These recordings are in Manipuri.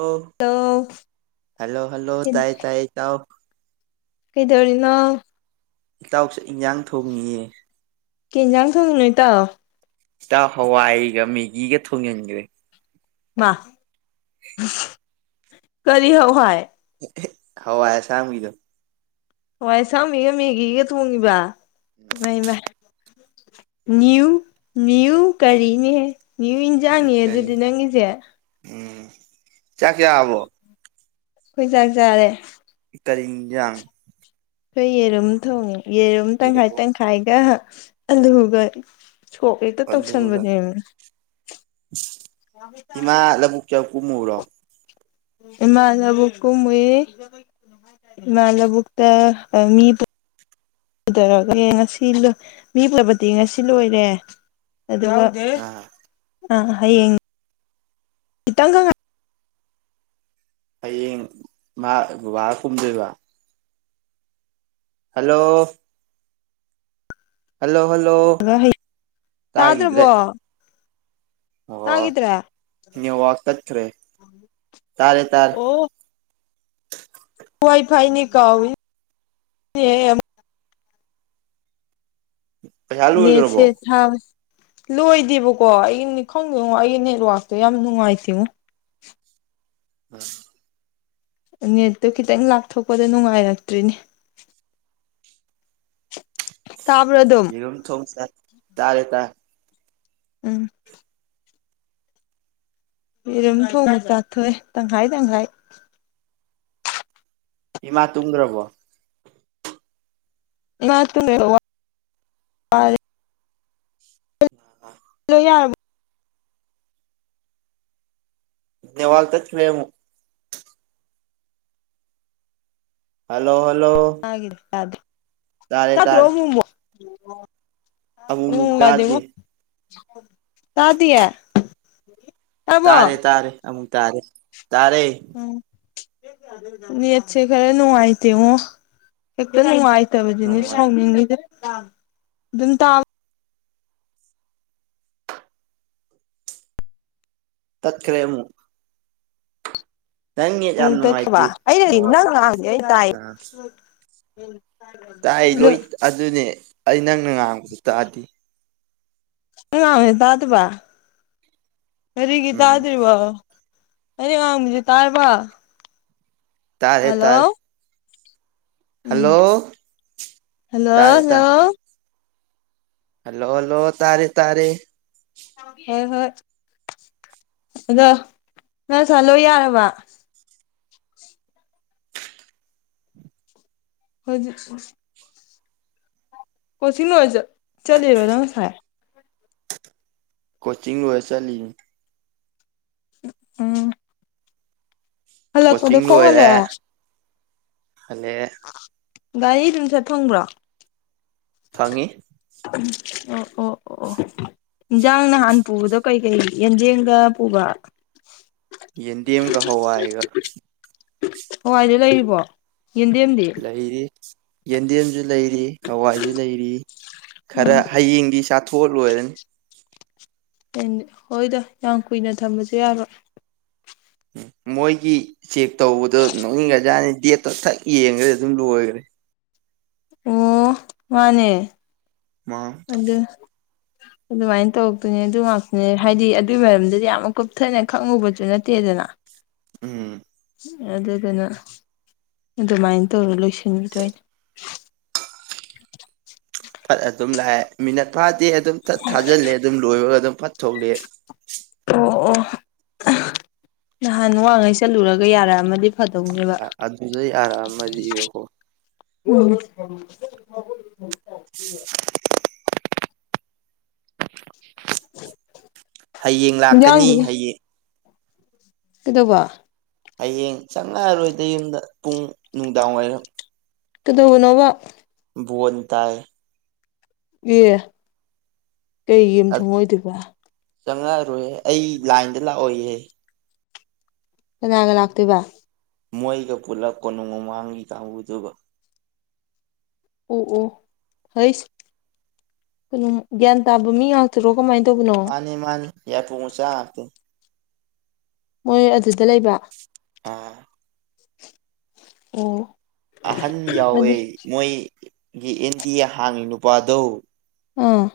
ꯑꯣ ꯍꯜꯂꯣ ꯍꯥꯜꯂꯣ ꯍꯜꯂꯣ ꯇꯥꯏꯌꯦ ꯇꯥꯏꯌꯦ ꯏꯇꯥꯎ ꯀꯩꯗꯧꯔꯤꯅꯣ ꯏꯇꯥꯎꯁꯦ ꯏꯟꯖꯥꯡ ꯊꯣꯡꯉꯤꯌꯦ ꯀꯦꯟꯖꯥꯡ ꯊꯗ ꯅꯣꯏ ꯇꯥꯎ ꯏꯁꯇ ꯍꯋꯥꯏꯒ ꯃꯦꯒꯤꯒ ꯊꯣꯡꯖꯤꯟꯒ꯭ꯔꯦ ꯋꯥ ꯀꯔꯤ ꯍꯧ ꯍꯥꯏꯏ ꯍꯋꯥ ꯌꯥꯁ ꯑꯃꯒꯗ ꯍꯋꯥꯏ ꯁꯝꯃꯤꯒ ꯃꯦꯒꯤꯒ ꯊꯣꯡꯉꯤꯕ ꯅꯤꯌꯨ ꯃꯤꯌꯨ ꯀꯔꯤꯅꯦ ꯅ꯭ꯌꯨ ꯏꯟꯖꯥꯡꯅꯦ ꯀꯔꯤ ꯑꯗꯨꯗꯤ ꯅꯪꯒꯤꯖꯦ ꯎꯝ ꯆꯌꯥ ꯀꯌꯥ ꯑꯕꯣ ꯐꯣꯏꯖꯖꯥꯔꯦ ꯀꯔꯤꯡ ꯏꯟꯖꯥꯡ ꯑꯩꯈꯣꯏ ꯌꯦꯔꯨꯝ ꯊꯣꯡꯉꯦ ꯌꯦꯔꯨꯝ ꯇꯪꯈꯥꯏ ꯌꯦꯔꯨꯝ ꯇꯪꯈꯥꯏꯒ ꯑꯒ ꯁꯣꯛ ꯍꯦꯛꯇ ꯑꯂꯨꯒ ꯇꯧꯁꯟꯕꯅꯦꯅꯦ ꯏꯃꯥ ꯂꯕꯨꯛꯇ ꯀꯨꯝꯃꯨꯔꯣ ꯃꯥꯗꯕ ꯀꯨꯝ ꯃꯣꯏ ꯃꯥꯂꯕꯨꯣꯛ ꯇ ꯃꯤ ꯀꯩꯗꯧꯔꯒꯦ ꯉꯁꯤ ꯂꯣꯏ ꯃꯤ ꯐꯕꯗꯤ ꯉꯁꯤ ꯂꯣꯏꯔꯦ ꯑꯗꯣ ꯑꯥ ꯑ ꯍꯌꯦꯡ ꯈꯤꯇꯡꯈꯛ ꯍꯌꯦꯡ ꯃꯥ ꯕꯕꯥ ꯀꯨꯝꯗꯣꯏꯕ ꯍꯜꯂꯣ ꯍꯜꯂꯣ ꯍꯜꯂꯣ ꯉꯥꯏꯔꯒ ꯇꯥꯒꯗ꯭ꯔꯦ ꯇꯥꯗ꯭ꯔꯕꯣ ꯑꯣ ꯇꯥꯈꯤꯗ꯭ꯔꯦ ꯅ ꯋꯥ꯭ꯔꯦ ꯇꯔꯦ ꯇꯔꯦ ꯑꯣ ꯋꯥꯏ ꯐꯥꯏꯅꯤ ꯀꯥꯎ ꯄꯩꯁꯥ ꯂꯣꯏꯈ꯭ꯔꯕꯣ ꯅꯦꯁꯦ ꯊ ꯂꯣꯏꯗꯦꯕꯀꯣ ꯑꯩꯅꯤ ꯈꯪꯗꯦꯉꯣ ꯑꯩꯒꯤ ꯅꯦꯠꯋꯥꯛꯇꯣ ꯌꯥꯝ ꯅꯨꯡꯉꯥꯏꯇꯦꯉꯣ ꯍꯣꯏ ꯅꯦꯠꯇꯣ ꯈꯤꯇꯪ ꯂꯥꯞꯊꯣꯛꯄꯗ ꯅꯨꯡꯉꯥꯏꯔꯛꯇ꯭ꯔꯤꯅꯦ ꯇꯥꯕ꯭ꯔꯗ ꯌꯨꯝ ꯊꯣꯡ ꯆ ꯇꯥꯔꯦ ꯇꯥꯏ ꯎꯝ ꯔꯝ ꯊꯣꯡ ꯆꯊꯣꯏꯦ ꯇꯪꯍꯥꯏ ꯇꯪꯍꯥꯏ ꯍꯤꯃꯥ ꯇꯨꯡ꯭ꯔꯔꯕꯣ [unintelligible] ꯑꯥ ꯂꯣꯏ ꯌꯥꯔ ꯅꯦꯠꯋꯥꯔꯛ ꯇꯠꯈꯔꯦ ꯑꯃꯨꯛ ꯍꯜꯂꯣ ꯍꯜꯂꯣ ꯑꯩꯒꯤꯗꯤ ꯌꯥꯗꯔꯦ ꯇꯥꯔꯦ ꯇꯥꯗ꯭ꯔꯣ ꯇꯥꯔꯦ ꯑꯃꯨꯛ ꯃꯨꯛ ꯑꯃꯨꯛ ꯃꯨꯛ ꯎꯝ ꯌꯥꯗꯦꯉꯣ ꯇꯥꯗꯦ ꯇꯥꯗꯤꯌꯥꯦ ꯇꯥꯔꯦ ꯇꯥꯔꯦ ꯑꯃꯨꯛ ꯇꯥꯔꯦ ꯇꯥꯔꯦ ꯎꯝ ꯅ°ꯠꯁ° ꯈꯔ ꯅꯨꯡꯉꯥꯏꯇꯦꯉꫭ ꯍ°ꯛꯇ ꯅꯨꯡꯉꯥꯏ ꯇꯕꯅꯤ ꯅꯨꯡꯉꯥꯏ ꯁꯥꯎꯅꯤꯡꯉꯤꯖꯦ ꯑꯗꯨꯝ ꯇꯥꯕ ꯇꯠꯈ꯭ꯔꯦ ꯑꯃꯨꯛ ꯅꯪ ꯅꯦꯠ ꯎꯝ ꯌꯥꯝ ꯇꯠꯈ꯭ꯔꯕ ꯅꯨꯡꯉꯥꯏꯇꯦ ꯑꯩ ꯅꯦꯠꯋꯥꯛ ꯅꯪ ꯉꯥꯡ ꯑꯩ ꯇꯥꯏ ꯑꯥ ꯇꯥꯏ ꯑꯗꯣ ꯂꯣꯏ ꯑꯗꯨꯅꯦ ꯑꯩ ꯅꯪꯅ ꯉꯥꯡꯕꯗꯨ ꯇꯥꯗꯤ ꯑꯩ ꯉꯥꯡꯕꯖꯦ ꯇꯥꯗꯕ ꯀꯔꯤꯒꯤ ꯎꯝ ꯇꯥꯗ꯭ꯔꯤꯕ ꯑꯩꯅ ꯉꯥꯡꯕꯖꯦ ꯇꯥꯥꯔꯕ ꯇꯥꯔꯦ ꯇꯥꯔꯦ ꯍꯜꯂꯣ ꯎꯝ ꯍꯜꯂꯣ ꯇꯥꯔꯦ ꯇꯥꯔꯦ ꯍꯜꯂꯣ ꯍꯜꯂꯣ ꯍꯜꯂꯣ ꯇꯥꯔꯦ ꯇꯥꯔꯦ ꯍꯣꯏ ꯍꯣꯏ ꯑꯗꯣ ꯅꯪ ꯉꯁꯥꯏ ꯂꯣꯏ ꯌꯥꯔꯕ ꯍꯣꯏꯖꯨ ꯀꯣꯆꯤꯡ ꯂꯣꯏ ꯆꯠꯂꯤꯔꯣ ꯅꯪ ꯉꯁꯥꯏ ꯀꯣꯆꯤꯡ ꯂꯣꯏꯔ ꯆꯠꯂꯤꯅꯤ ꯎꯝ ꯍꯜꯂꯛꯄꯗ ꯀꯣꯆꯤꯡ ꯈꯣꯡ ꯍꯜꯂꯛꯑꯦ ꯂꯣꯏꯔꯦ ꯍꯥꯜꯂꯦ ꯒꯥꯔꯤ ꯑꯗꯨꯝ ꯆꯠ ꯐꯪꯕ꯭ꯔꯣ ꯐꯪꯉꯤ ꯎꯝ ꯑꯣ ꯑꯣ ꯑꯣ ꯑꯣ ꯏꯟꯖꯥꯡ ꯅꯍꯥꯟ ꯄꯨꯕꯗꯣ ꯀꯩ ꯀꯩ ꯌꯦꯟꯗꯦꯝꯒ ꯄꯨꯕ ꯌꯦꯟꯗꯦꯝꯒ ꯍꯋꯥꯏꯒ ꯍꯏꯗꯣ ꯂꯩꯔꯤꯕꯣ ꯌꯦꯟꯗꯦꯝꯗꯤ ꯂꯩꯔꯤ ꯌꯦꯟꯗꯦꯝꯖꯨ ꯂꯩꯔꯤ ꯍꯋꯥꯏꯖꯨ ꯂꯩꯔꯤ ꯈꯔ ꯎꯝ ꯍꯌꯦꯡꯗꯤ ꯆꯥꯛ ꯊꯣ ꯂꯣꯏꯔꯅꯤ ꯍꯣꯏꯗ ꯌꯥꯝ ꯀꯨꯏꯅ ꯊꯝꯕꯖꯨ ꯌꯥꯔꯣꯏ ꯎꯝ ꯃꯣꯏꯒꯤ ꯆꯦꯛ ꯇꯧꯕꯗꯣ ꯅꯣꯛꯅꯤꯡꯒꯖꯥꯠꯅꯤ ꯗꯦꯠꯇꯣ ꯊꯛ ꯌꯦꯡꯒ꯭ꯔꯦ ꯑꯗꯨꯝ ꯂꯣꯏꯒ꯭ꯔꯦ ꯑꯣ ꯃꯥꯅꯦ ꯃꯥ ꯑꯗꯨ ꯑꯗꯨꯃꯥꯏ ꯇꯧꯔꯛꯇꯣꯏꯅꯦ ꯑꯗꯨ ꯉꯥꯛꯇꯅꯦ ꯍꯥꯏꯗꯤ ꯑꯗꯨꯏ ꯃꯔꯝꯗꯗꯤ ꯌꯥꯝ ꯀꯨꯞꯊꯅ ꯈꯪꯉꯨꯕꯖꯨ ꯅꯠꯇꯦꯗꯅ [inaudible] ꯎꯝ ꯑꯗꯨꯗꯨꯅ ꯑꯗꯨꯃꯥꯏꯅ ꯇꯧꯔ ꯂꯣꯏꯁꯤꯟꯕꯤꯗꯣꯏꯅꯦ ꯐꯠ ꯑꯗꯨꯝ ꯂꯥꯛꯑꯦ ꯃꯤꯅꯠ ꯐꯥꯗꯤ ꯑꯗꯨꯝ ꯐꯠ ꯊꯥꯖꯤꯜꯂꯦ ꯑꯗꯨꯝ ꯂꯣꯏꯔꯒ ꯑꯗꯨꯝ ꯐꯠ ꯊꯣꯛꯂꯦ ꯑꯣ ꯑꯣ ꯅꯍꯥꯟ ꯋꯥꯡꯉꯩ ꯆꯠꯂꯨꯔꯒ ꯌꯥꯔꯛꯑꯝꯃꯗꯤ ꯑꯗꯨꯗ ꯌꯥꯔꯥꯃꯗꯤꯕꯀꯣ ꯎꯝ [unintelligible] ꯍꯌꯦꯡ ꯂꯥꯛꯀꯅꯤ ꯏꯟꯖꯥꯡꯗꯨꯕꯨ ꯍꯥꯌꯦꯡ ꯀꯩꯗꯧꯕ ꯍꯌꯦꯡ ꯆꯪꯉꯥꯔꯣꯏꯗ ꯌꯨꯝꯗ ꯄꯨꯡ ꯅꯨꯡꯗꯥꯡꯋꯥꯏꯔꯝ ꯀꯗꯧꯕꯅꯣꯕ ꯕꯣꯟ ꯇꯥꯏ ꯑꯦ ꯀꯩ ꯌꯦ ꯊꯨꯡꯉꯣꯏꯗꯣꯏꯕ ꯆꯪꯉꯛꯔꯣꯏꯍꯦ ꯑꯩ ꯂꯥꯏꯟꯗ ꯂꯥꯛꯑꯣꯍꯦ ꯀꯅꯥꯒ ꯂꯥꯛꯇꯨꯏꯕ ꯃꯣꯏꯒ ꯄꯨꯜꯂꯞ ꯀꯣꯅꯨꯡꯃꯥꯡꯒꯤ ꯀꯥꯡꯕꯨꯗꯨꯕ ꯑꯣ ꯑꯣ ꯐꯩꯁ ꯀꯩꯅꯣ ꯒ꯭ꯌꯥꯟ ꯇꯥꯕ ꯃꯤ ꯉꯥꯛꯇ ꯀꯃꯥꯏ ꯇꯧꯕ ꯃꯥꯅꯤ ꯃꯥꯅꯤ ꯌꯥ ꯄꯆꯥ ꯃꯣꯏ ꯑꯗꯨꯗ ꯂꯩꯕ ꯑ ꯑꯣ ꯑꯍꯟ ꯌꯥꯎꯋꯦ ꯑꯗꯨ ꯃꯣꯏꯒꯤ ꯑꯦꯟꯗꯤ ꯍꯥꯡꯉꯤ ꯅꯨꯄꯥꯗꯣ ꯎꯝ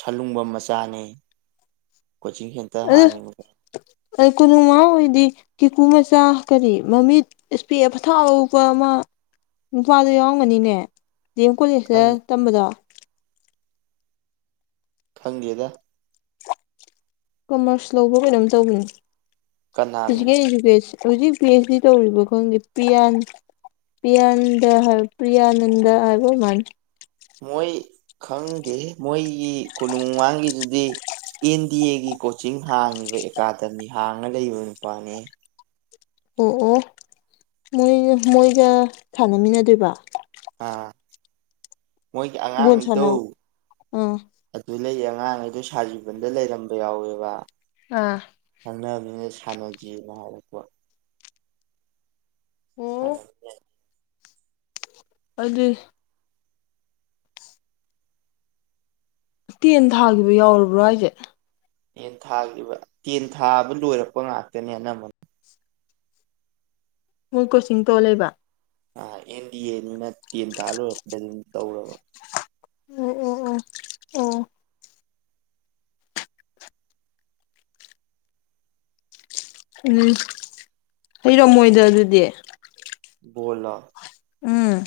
ꯁꯜꯂꯨꯡꯕ ꯃꯆꯥꯅꯦ ꯀꯣꯆꯤꯡ ꯁꯦꯟꯇꯔ ꯍꯥꯡꯉꯤ ꯃ ꯑ ꯀꯅ ꯃꯥ ꯑꯣꯏꯗꯤ ꯀꯦꯀꯨ ꯃꯆꯥ ꯀꯔꯤ ꯃꯃꯤꯠ ꯏꯁꯄꯦ ꯄꯊꯥꯎꯧꯕ ꯑꯃ ꯏꯝꯐꯥꯜꯗꯣ ꯌꯥꯎꯔꯝꯒꯅꯤꯅꯦ ꯗꯤ ꯑꯦꯝ ꯀꯣꯂꯦꯖꯇ ꯇꯝꯕꯗꯣ ꯈꯪꯒꯦꯗ ꯀꯃꯔꯁ ꯂꯧꯕ ꯀꯩꯅꯣꯝ ꯇꯧꯕꯅꯤ ꯀꯅꯥꯅꯣ ꯐꯤꯖꯤꯀꯦꯜ ꯏꯗꯨꯀꯦꯁꯟ ꯍꯧꯖꯤꯛ ꯄꯤ ꯑꯩꯆ ꯗꯤ ꯇꯧꯔꯤꯕ ꯈꯪꯗꯦ ꯄꯤꯌꯥꯟ ꯄ꯭ꯌꯥꯅꯟꯗ ꯍꯥꯏ ꯄ꯭ꯔꯤꯌꯥꯅꯟꯗ ꯍꯥꯏꯕꯃꯟ ꯃꯣꯏ ꯈꯪꯗꯦ ꯃꯣꯏꯒꯤ ꯀꯣꯅꯨꯡꯃꯥꯡꯒꯤꯗꯨꯗꯤ ꯑꯦꯟ ꯗꯤ ꯑꯦꯒꯤ ꯀꯣꯆꯤꯡ ꯍꯥꯡꯉꯤꯕ ꯑꯦꯀꯥꯗꯃꯤ ꯍꯥꯡꯉ ꯂꯩꯕ ꯅꯨꯄꯥꯅꯦ ꯑꯣ ꯑꯣ ꯃꯣꯏꯒ ꯃꯣꯏꯒ ꯁꯥꯟꯅꯃꯤꯟꯅꯗꯣꯏꯕ ꯑ ꯃꯣꯏꯒꯤ ꯑꯉꯥꯡ ꯕꯣꯜ ꯁꯥꯟꯅꯧ ꯏꯊꯧ ꯑꯥ ꯑꯗꯨ ꯂꯩꯌꯦ ꯑꯉꯥꯡꯈꯩꯗꯣ ꯁꯥꯖꯤꯕꯟꯗ ꯂꯩꯔꯝꯕ ꯌꯥꯎꯋꯦꯕ ꯑꯥ ꯈꯪꯅꯕꯅꯤꯅ ꯁꯥꯟꯅꯖꯦꯅ ꯍꯥꯏꯔꯛꯄ ꯍꯦ ꯑꯣ ꯑꯗꯨ ꯇꯦꯟ ꯊꯥꯈꯤꯕ ꯌꯥꯎꯔꯕ꯭ꯔꯥ ꯑꯩꯁꯦ ꯌꯦꯟ ꯊꯥꯈꯤꯕ ꯇꯦꯟ ꯊꯥꯕ ꯂꯣꯏꯔꯛꯄ ꯉꯥꯛꯇꯅꯦ ꯑꯅꯝꯕꯅ ꯃꯣꯏ ꯀꯣꯆꯤꯡ ꯇꯣ ꯂꯩꯦꯕ ꯑꯥ ꯑꯦꯟ ꯗꯤ ꯑꯦ ꯅꯤꯅ ꯇꯦꯟ ꯇꯥ ꯂꯣꯏꯔꯛꯄꯗ ꯑꯗꯨꯝ ꯇꯧꯔꯕ ꯎꯝ ꯑꯣ ꯑꯣ ꯑꯣ ꯎꯝ ꯍꯩꯔꯣ ꯃꯣꯏꯗ ꯑꯗꯨꯗꯤ ꯕꯣꯂ ꯎꯝ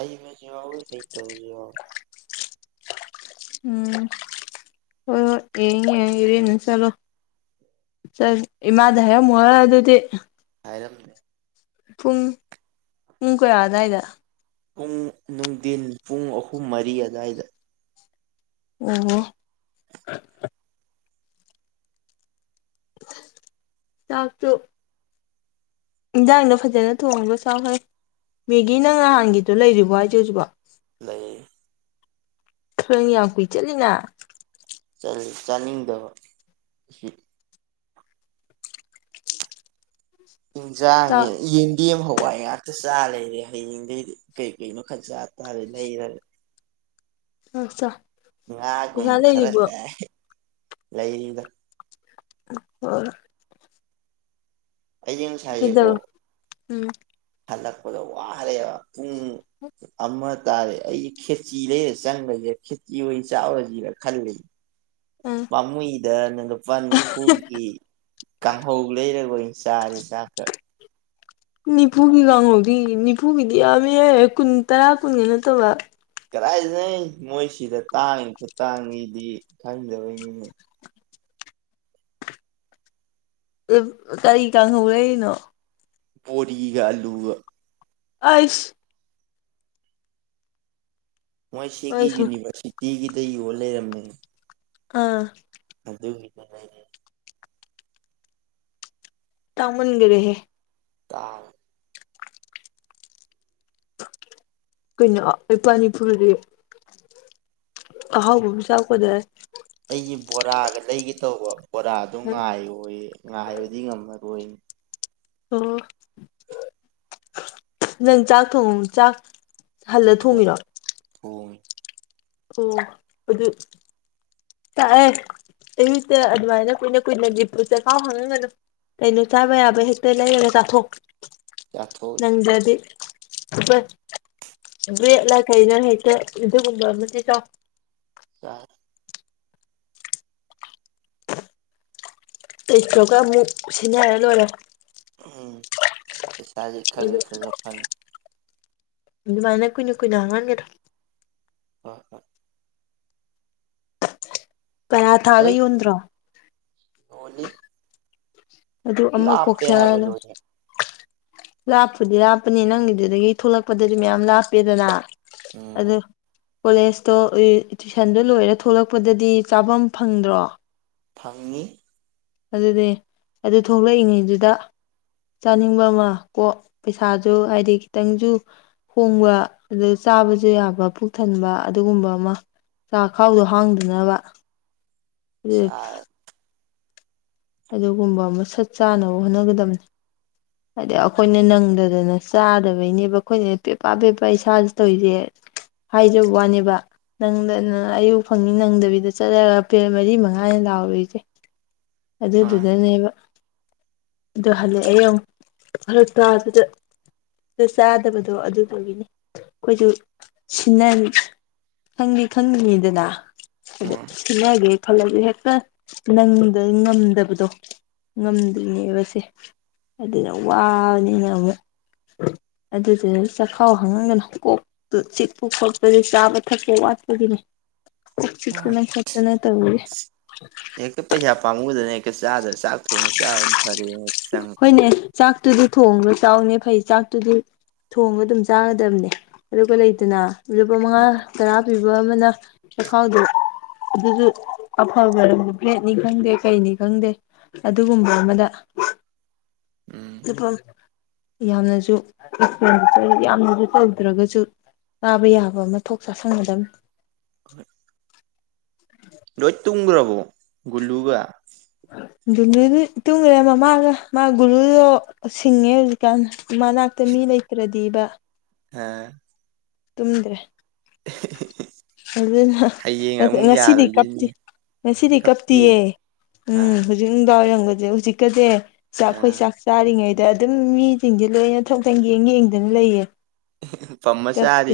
ꯍꯩꯕꯁꯨ ꯌꯥꯎꯌꯤ ꯍꯩꯇꯕꯁꯨ ꯌꯥꯎꯌꯤ ꯎꯝ ꯍꯣꯏ ꯍꯣꯏ ꯌꯦꯡꯉ ꯌꯦꯡꯉ ꯏꯔꯦꯟꯖꯅ ꯆꯠꯂꯣ ꯏꯃꯥꯗ ꯍꯥꯏꯔꯝꯃꯨꯍꯦ ꯑꯗꯨꯗꯤ ꯍꯥꯏꯔꯝ ꯄꯨꯡ ꯄꯨꯡ ꯀꯌꯥ ꯑꯗꯥꯏꯗ ꯄꯨꯡ ꯅꯨꯡꯊꯤꯟ ꯄꯨꯡ ꯑꯍꯨꯝ ꯃꯔꯤ ꯑꯗꯨꯋꯥꯏꯗ ꯑꯣ ꯆꯥꯛꯇꯣ ꯏꯟꯖꯥꯡꯗꯣ ꯐꯖꯅ ꯊꯣꯡꯉꯒ ꯆꯥꯎꯍꯦ ꯃꯦꯒꯤꯅ ꯉꯍꯥꯟꯒꯤꯗꯣ ꯂꯩꯔꯤꯕꯣ ꯍꯥꯏꯖꯦ ꯍꯧꯖꯤꯛꯐꯥꯎ ꯂꯩ ꯅꯪꯗꯤ ꯌꯥꯝ ꯀꯨꯏ ꯆꯠꯂꯤꯅ ꯆꯠꯂ ꯆꯥꯅꯤꯡꯗꯕ ꯑꯁꯤ ꯆꯥ ꯍꯤꯟꯖꯥꯡꯅꯤ ꯌꯦꯟ ꯃꯤ ꯑꯃ ꯍꯋꯥꯏ ꯉꯥꯛꯇ ꯆꯥꯂꯩꯔꯦ ꯍꯌꯦꯡꯗꯒꯩꯗꯤ ꯀꯩꯀꯩ ꯃꯈꯜ ꯆꯥ ꯇꯥꯔꯦ ꯂꯩꯔꯒ ꯑꯆꯥ ꯉꯥꯒꯨꯝꯕ ꯈꯔ ꯀꯥꯏ ꯂꯩꯔꯤꯗ ꯍꯣꯏ ꯍꯣꯏ ꯑꯩꯁꯦ ꯉꯁꯥꯏꯁꯦꯀꯣ [unintelligible] ꯎꯝ ꯍꯜꯂꯛꯄꯗ ꯋꯥꯔꯦ ꯄꯨꯡ ꯑꯃ ꯇꯥꯔꯦ ꯑꯩ ꯈꯦꯆꯤ ꯂꯩꯔ ꯆꯪꯒꯔꯁꯤꯔ ꯈꯦꯆꯤ ꯑꯣꯏꯅ ꯆꯥꯎꯔꯨꯔꯁꯤꯔ ꯈꯜꯂꯤ [unintelligible] ꯄꯥꯃꯨꯏꯗ ꯅ ꯂꯨꯄꯥ ꯅꯤꯐꯨꯒꯤ ꯀꯥꯡꯍꯧ ꯂꯩꯔꯔꯣꯏ ꯆꯥ ꯆꯥꯛꯈ ꯅꯤꯐꯨꯒꯤ ꯀꯥꯡꯍꯧꯗꯤ ꯅꯤꯐꯨꯒꯤꯗꯤ ꯌꯥꯝꯃꯤꯍꯦ ꯀꯨꯟ ꯇꯔꯥ ꯀꯨꯟꯒ ꯅꯠꯇꯕ ꯀꯗꯥꯥꯏꯗꯩꯩꯅꯣꯍꯦ ꯃꯣꯏ ꯁꯤꯗ ꯇꯥꯡꯉꯤ ꯈꯨꯇꯥꯡꯖꯤꯗꯤ ꯈꯪꯗꯕꯩꯅꯤꯅꯦ ꯀꯔꯤ ꯀꯥꯡꯍꯧꯔꯏꯅꯣ ꯕꯣꯔꯤꯒ ꯑꯜꯂꯨꯒ [unintelligible] ꯃꯣꯏ ꯁꯤꯒꯤ ꯑꯩꯁꯨ ꯌꯨꯅꯤꯚꯔꯁꯤꯇꯤꯒꯤꯗ ꯌꯣꯟ ꯂꯩꯔꯝꯃꯦ ꯑꯥ [unintelligible] ꯇꯥꯃꯟꯒꯔꯦꯍꯦ ꯇꯥ ꯀꯩꯅꯣ ꯂꯨꯄꯥꯅꯤꯐꯨ ꯗꯨꯗꯤ ꯑꯍꯥꯎꯕꯕꯨ ꯆꯥꯕ ꯀꯩꯗꯧꯋꯦ ꯍꯥꯏꯅꯣ ꯑꯩꯒꯤ ꯕꯣꯔꯥꯒ ꯂꯩꯒꯦ ꯇꯧꯕ ꯕꯣꯔꯥꯗꯣ ꯉꯥꯏꯌꯣꯌꯦ ꯉꯥꯏꯕꯗꯤ ꯉꯝꯃꯔꯣꯏ ꯑꯣ ꯅꯪ ꯆꯥꯛ ꯊꯣꯡ ꯆꯥꯛ ꯍꯜꯂ ꯊꯣꯡꯉꯤꯔꯣ ꯑꯣ ꯑꯣ ꯑꯗꯨ ꯇꯛꯑꯦ ꯑꯩꯃꯤꯠꯇ ꯑꯗꯨꯃꯥꯏꯅ ꯀꯨꯏꯅ ꯀꯨꯏꯅꯒꯤ ꯄꯨ ꯆꯈꯥꯎ ꯍꯥꯡꯍꯟꯒꯅꯨ ꯀꯩꯅꯣ ꯆꯥꯕ ꯌꯥꯕ ꯍꯦꯛꯇ ꯂꯩꯔꯒ ꯆꯥꯊꯣꯛ ꯆꯥꯊꯣꯛꯏ ꯅꯪꯗ꯭ꯔꯗꯤ ꯕꯠ ꯕ꯭ꯔꯦꯠꯂ ꯀꯩꯅ ꯍꯦꯛꯇ ꯑꯗꯨꯒꯨꯝꯕ ꯑꯃꯗꯤ ꯆꯥꯎ ꯌꯥꯠ ꯂꯩꯇ꯭ꯔꯒ ꯑꯃꯨꯛ ꯁꯤꯟꯅꯔ ꯂꯣꯏꯔꯦ ꯎꯝ ꯄꯩꯁꯥꯖꯦ ꯈꯒ ꯑꯗꯨ ꯈꯒ ꯐꯪꯉꯤ ꯑꯗꯨꯃꯥꯏꯅ ꯀꯨꯏꯅ ꯀꯨꯏꯅ ꯍꯥꯡꯍꯟꯒꯗ꯭ꯔꯣ ꯍ ꯑ ꯄꯔꯊꯥꯒ ꯂꯣꯏ ꯌꯣꯟꯗ꯭ꯔꯣ [unintelligible] ꯑꯗꯨ ꯑꯃ ꯀꯣꯛ ꯂꯥꯞꯄꯦ ꯍꯥꯏꯕ ꯆꯥꯔꯒ ꯂꯣꯏꯅ ꯂꯥꯞꯄꯨꯗꯤ ꯂꯥꯞꯄꯅꯤ ꯅꯪꯒꯤꯗꯨꯗꯒꯤ ꯊꯣꯛꯂꯛꯄꯗꯗꯤ ꯃꯌꯥꯝ ꯂꯥꯞꯄꯦꯗꯅ ꯎꯝ ꯑꯗꯨ ꯀꯣꯂꯦꯖꯇꯣ ꯎꯏ ꯇꯨꯏꯁꯟꯗꯣ ꯂꯣꯏꯔ ꯊꯣꯛꯂꯛꯄꯗꯗꯤ ꯆꯥꯕꯝ ꯐꯪꯗ꯭ꯔꯣ ꯐꯪꯏꯉꯤ ꯑꯗꯨꯅꯦ ꯑꯗꯨ ꯊꯣꯛꯂꯛꯏꯉꯩꯗꯨꯗ ꯆꯥꯅꯤꯡꯕ ꯑꯃ ꯀꯣ ꯄꯩꯁꯥꯁꯨ ꯍꯥꯏꯗꯤ ꯈꯤꯇꯪꯁꯨ ꯍꯣꯡꯕ ꯑꯗꯩ ꯆꯥꯕꯁꯨ ꯌꯥꯕ ꯄꯨꯛ ꯊꯟꯕ ꯑꯗꯨꯒꯨꯝꯕ ꯑꯃ ꯆꯥꯈꯥꯎꯗꯣ ꯍꯥꯡꯗꯅꯕ ꯆꯥꯛ ꯑꯗꯨꯒꯨꯝꯕ ꯑꯃ ꯁꯠ ꯆꯥꯅꯕ ꯍꯣꯠꯅꯒꯗꯝꯕꯅꯤ ꯍꯥꯏꯗꯤ ꯑꯩꯈꯣꯏꯅ ꯅꯪꯗꯗꯅ ꯆꯥꯗꯕꯩꯅꯦꯕ ꯑꯩꯈꯣꯏꯅ ꯄꯦꯄ ꯄꯦꯄ ꯏꯁꯥꯁꯨ ꯇꯧꯔꯤꯁꯦ ꯍꯥꯏꯖꯕ ꯋꯥꯅꯦꯕ ꯅꯪꯗꯅ ꯑꯌꯨꯛ ꯐꯪꯉꯤ ꯅꯪꯗꯕꯤꯗ ꯆꯠꯂꯒ ꯄꯦ ꯃꯔꯤ ꯃꯉꯥꯅꯤ ꯂꯥꯎꯔꯨꯏꯖꯦ ꯃꯥꯅꯤ ꯑꯗꯨꯗꯨꯅꯅꯦꯕ ꯑꯗꯨ ꯍꯜꯂꯛꯑꯦ ꯑꯃꯨꯛ [unintelligible] ꯑꯗꯨ ꯆꯥꯗꯕꯗꯣ ꯑꯗꯨꯗꯨꯒꯤꯅꯤ ꯑꯩꯈꯣꯏꯖꯨ ꯁꯤꯟꯅꯔꯤ ꯈꯪꯗꯤ ꯈꯪꯒꯅꯤꯗꯅ ꯑꯗꯨ ꯃꯥꯅꯤ ꯁꯤꯟꯅꯒꯦ ꯈꯜꯂꯁꯨ ꯍꯦꯛꯇ ꯅꯪꯗ ꯉꯝꯗꯕꯗꯣ ꯉꯝꯗ ꯅꯤꯕꯁꯦ ꯑꯗꯨꯅ ꯋꯥꯕꯅꯤꯅ ꯑꯃꯨꯛ ꯑꯗꯨꯗ ꯆꯈꯥꯎ ꯍꯪꯉꯒꯅ ꯀꯣꯛ ꯆꯤꯛꯄ ꯈꯣꯠꯄꯗꯤ ꯆꯥꯕ ꯊꯛꯄ ꯋꯥꯠꯄꯒꯤꯅꯦ ꯀꯣꯛ ꯃꯥꯅꯤ ꯆꯤꯛꯇꯅ ꯈꯣꯠꯇꯅ ꯇꯧꯔꯤꯌꯦ ꯍꯦꯛꯇ ꯄꯩꯁꯥ ꯄꯥꯝꯨꯗꯅ ꯍꯦꯛꯇ ꯆꯥꯗꯅ ꯆꯥꯛ ꯊꯣꯡꯉꯒ ꯆꯥꯕ ꯐꯔꯦꯅ ꯆꯪꯉꯛꯄ ꯍꯣꯏꯅꯦ ꯆꯥꯛꯇꯨꯗꯤ ꯊꯣꯡꯉꯒ ꯆꯥꯎꯅꯦ ꯐꯩ ꯆꯥꯛꯇꯨꯗꯤ ꯊꯣꯡꯒ ꯑꯗꯨꯝ ꯆꯥꯒꯗꯕꯅꯦ ꯑꯗꯨꯒ ꯂꯩꯇꯅ ꯂꯨꯄꯥ ꯃꯉꯥ ꯎꯝ ꯇꯔꯥ [unintelligible] ꯑꯃꯅ ꯆꯈꯥꯎꯗꯣ ꯑꯗꯨꯖꯨ ꯑꯐꯕꯔꯝꯗ ꯐ꯭ꯂꯦꯠꯅꯤ ꯈꯪꯗꯦ ꯀꯩꯅꯤ ꯈꯪꯗꯦ ꯑꯗꯨꯒꯨꯝꯕ ꯑꯃꯗ ꯎꯝ ꯑ ꯌꯥꯝꯅꯖꯨ ꯑꯦꯛꯁꯄꯦꯟꯗꯤꯆꯔ ꯌꯥꯝꯅꯖꯨ ꯇꯧꯗ꯭ꯔꯒꯁꯨ ꯆꯥꯕ ꯌꯥꯕ ꯑꯃꯊꯣꯛ ꯆꯥꯁꯤꯟꯒꯗꯝꯕꯅꯤ [unintelligible] ꯂꯣꯏ ꯇꯨꯝꯒ꯭ꯔꯕꯣ ꯒꯨꯜꯂꯨꯒ ꯗꯤꯅꯦꯗꯤ ꯇꯨꯝꯒꯔꯦ ꯃꯃꯥꯒ ꯃꯥ ꯒꯨꯂꯨꯗꯣ ꯁꯤꯡꯉꯦ ꯍꯧꯖꯤꯛ ꯃꯅꯥꯛꯇ ꯃꯤ ꯂꯩꯇ꯭ꯔꯗꯤꯕ ꯍꯥꯥ ꯇꯨꯝꯗ꯭ꯔꯦ ꯑꯗꯨꯅ ꯍꯌꯦꯡ ꯑꯃꯨꯛ ꯉꯁꯤꯗꯤ ꯌꯥꯔꯣꯏꯗꯣꯏꯅꯤ ꯀꯞꯇ° ꯉꯁꯤꯗꯤ ꯈꯞꯇꯤꯌꯦ ꯀꯞꯇꯤꯌꯦ ꯎꯝ ꯑꯥ ꯍꯧꯖꯤꯛ ꯅꯨꯡꯗꯥꯡ ꯋꯥꯏꯔꯝꯒꯖꯦ ꯍꯧꯖꯤꯛꯀꯗꯤ ꯆꯥꯛ ꯑꯩꯈꯣꯏ ꯑꯥ ꯆꯥꯛ ꯆꯥꯔꯤꯉꯩ ꯑꯗ ꯑꯗꯨꯝ ꯃꯤꯁꯤꯡꯁꯦ ꯂꯣꯏꯅ ꯊꯣꯛ-ꯊꯣꯛ ꯌꯦꯡ ꯌꯦꯡꯗꯅ ꯂꯩꯌꯦ ꯄꯝꯃꯩ ꯇꯞꯇꯦ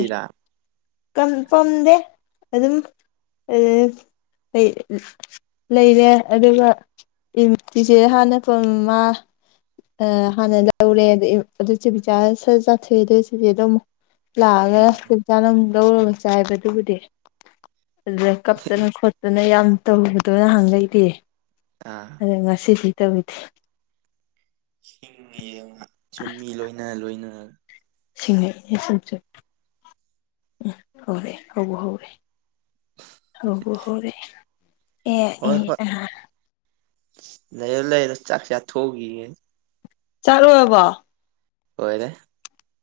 ꯄꯝꯗꯦ ꯑꯗꯨꯝꯩ-inaudible ꯂꯩꯔꯦ ꯑꯗꯨꯒ ꯇꯤꯝ ꯇꯤꯁꯦ ꯍꯥꯟꯅ ꯐꯪꯃ ꯑ ꯍꯥꯟꯅ ꯂꯧꯔꯦ ꯑꯗꯨ ꯆꯤꯕꯤ inaudible ꯆꯥꯊꯣꯛꯑꯦ ꯑꯗꯨ inaudible ꯑꯗꯨꯝ ꯂꯥꯛꯑꯒ ꯎꯝ ꯀꯩ ꯀꯥꯔꯝ ꯂꯧꯔꯒ ꯆꯥꯏꯕ ꯑꯗꯨꯕꯨꯗꯤ ꯑꯗꯨꯗ ꯀꯞꯇꯅ ꯈꯣꯠꯇꯅ ꯌꯥꯝ ꯇꯧꯕꯗꯣ ꯅꯍꯥꯟ ꯒꯩꯗꯤ ꯑꯥ ꯑꯗꯨ ꯉꯁꯤꯗꯤ ꯇꯧꯒꯤꯗꯦ [unintelligible] ꯃꯤ ꯂꯣꯏꯅ ꯂꯣꯏꯅ ꯁꯤꯡꯑꯩꯅꯦ ꯁꯤꯝꯁꯨ [unintelligible] ꯍꯧꯔꯦ [unintelligible] ꯍꯧꯔꯦ ꯑꯦ ꯍꯣꯏ ꯑꯦ ꯍꯣꯏ ꯑꯍꯥ ꯂꯩꯔꯣ ꯂꯩꯔꯣ ꯆꯥꯛ ꯆꯥꯊꯣꯛꯎꯒꯤꯒꯦ ꯆꯥꯛ ꯂꯣꯏꯔꯕꯣ ꯂꯣꯏꯔꯦ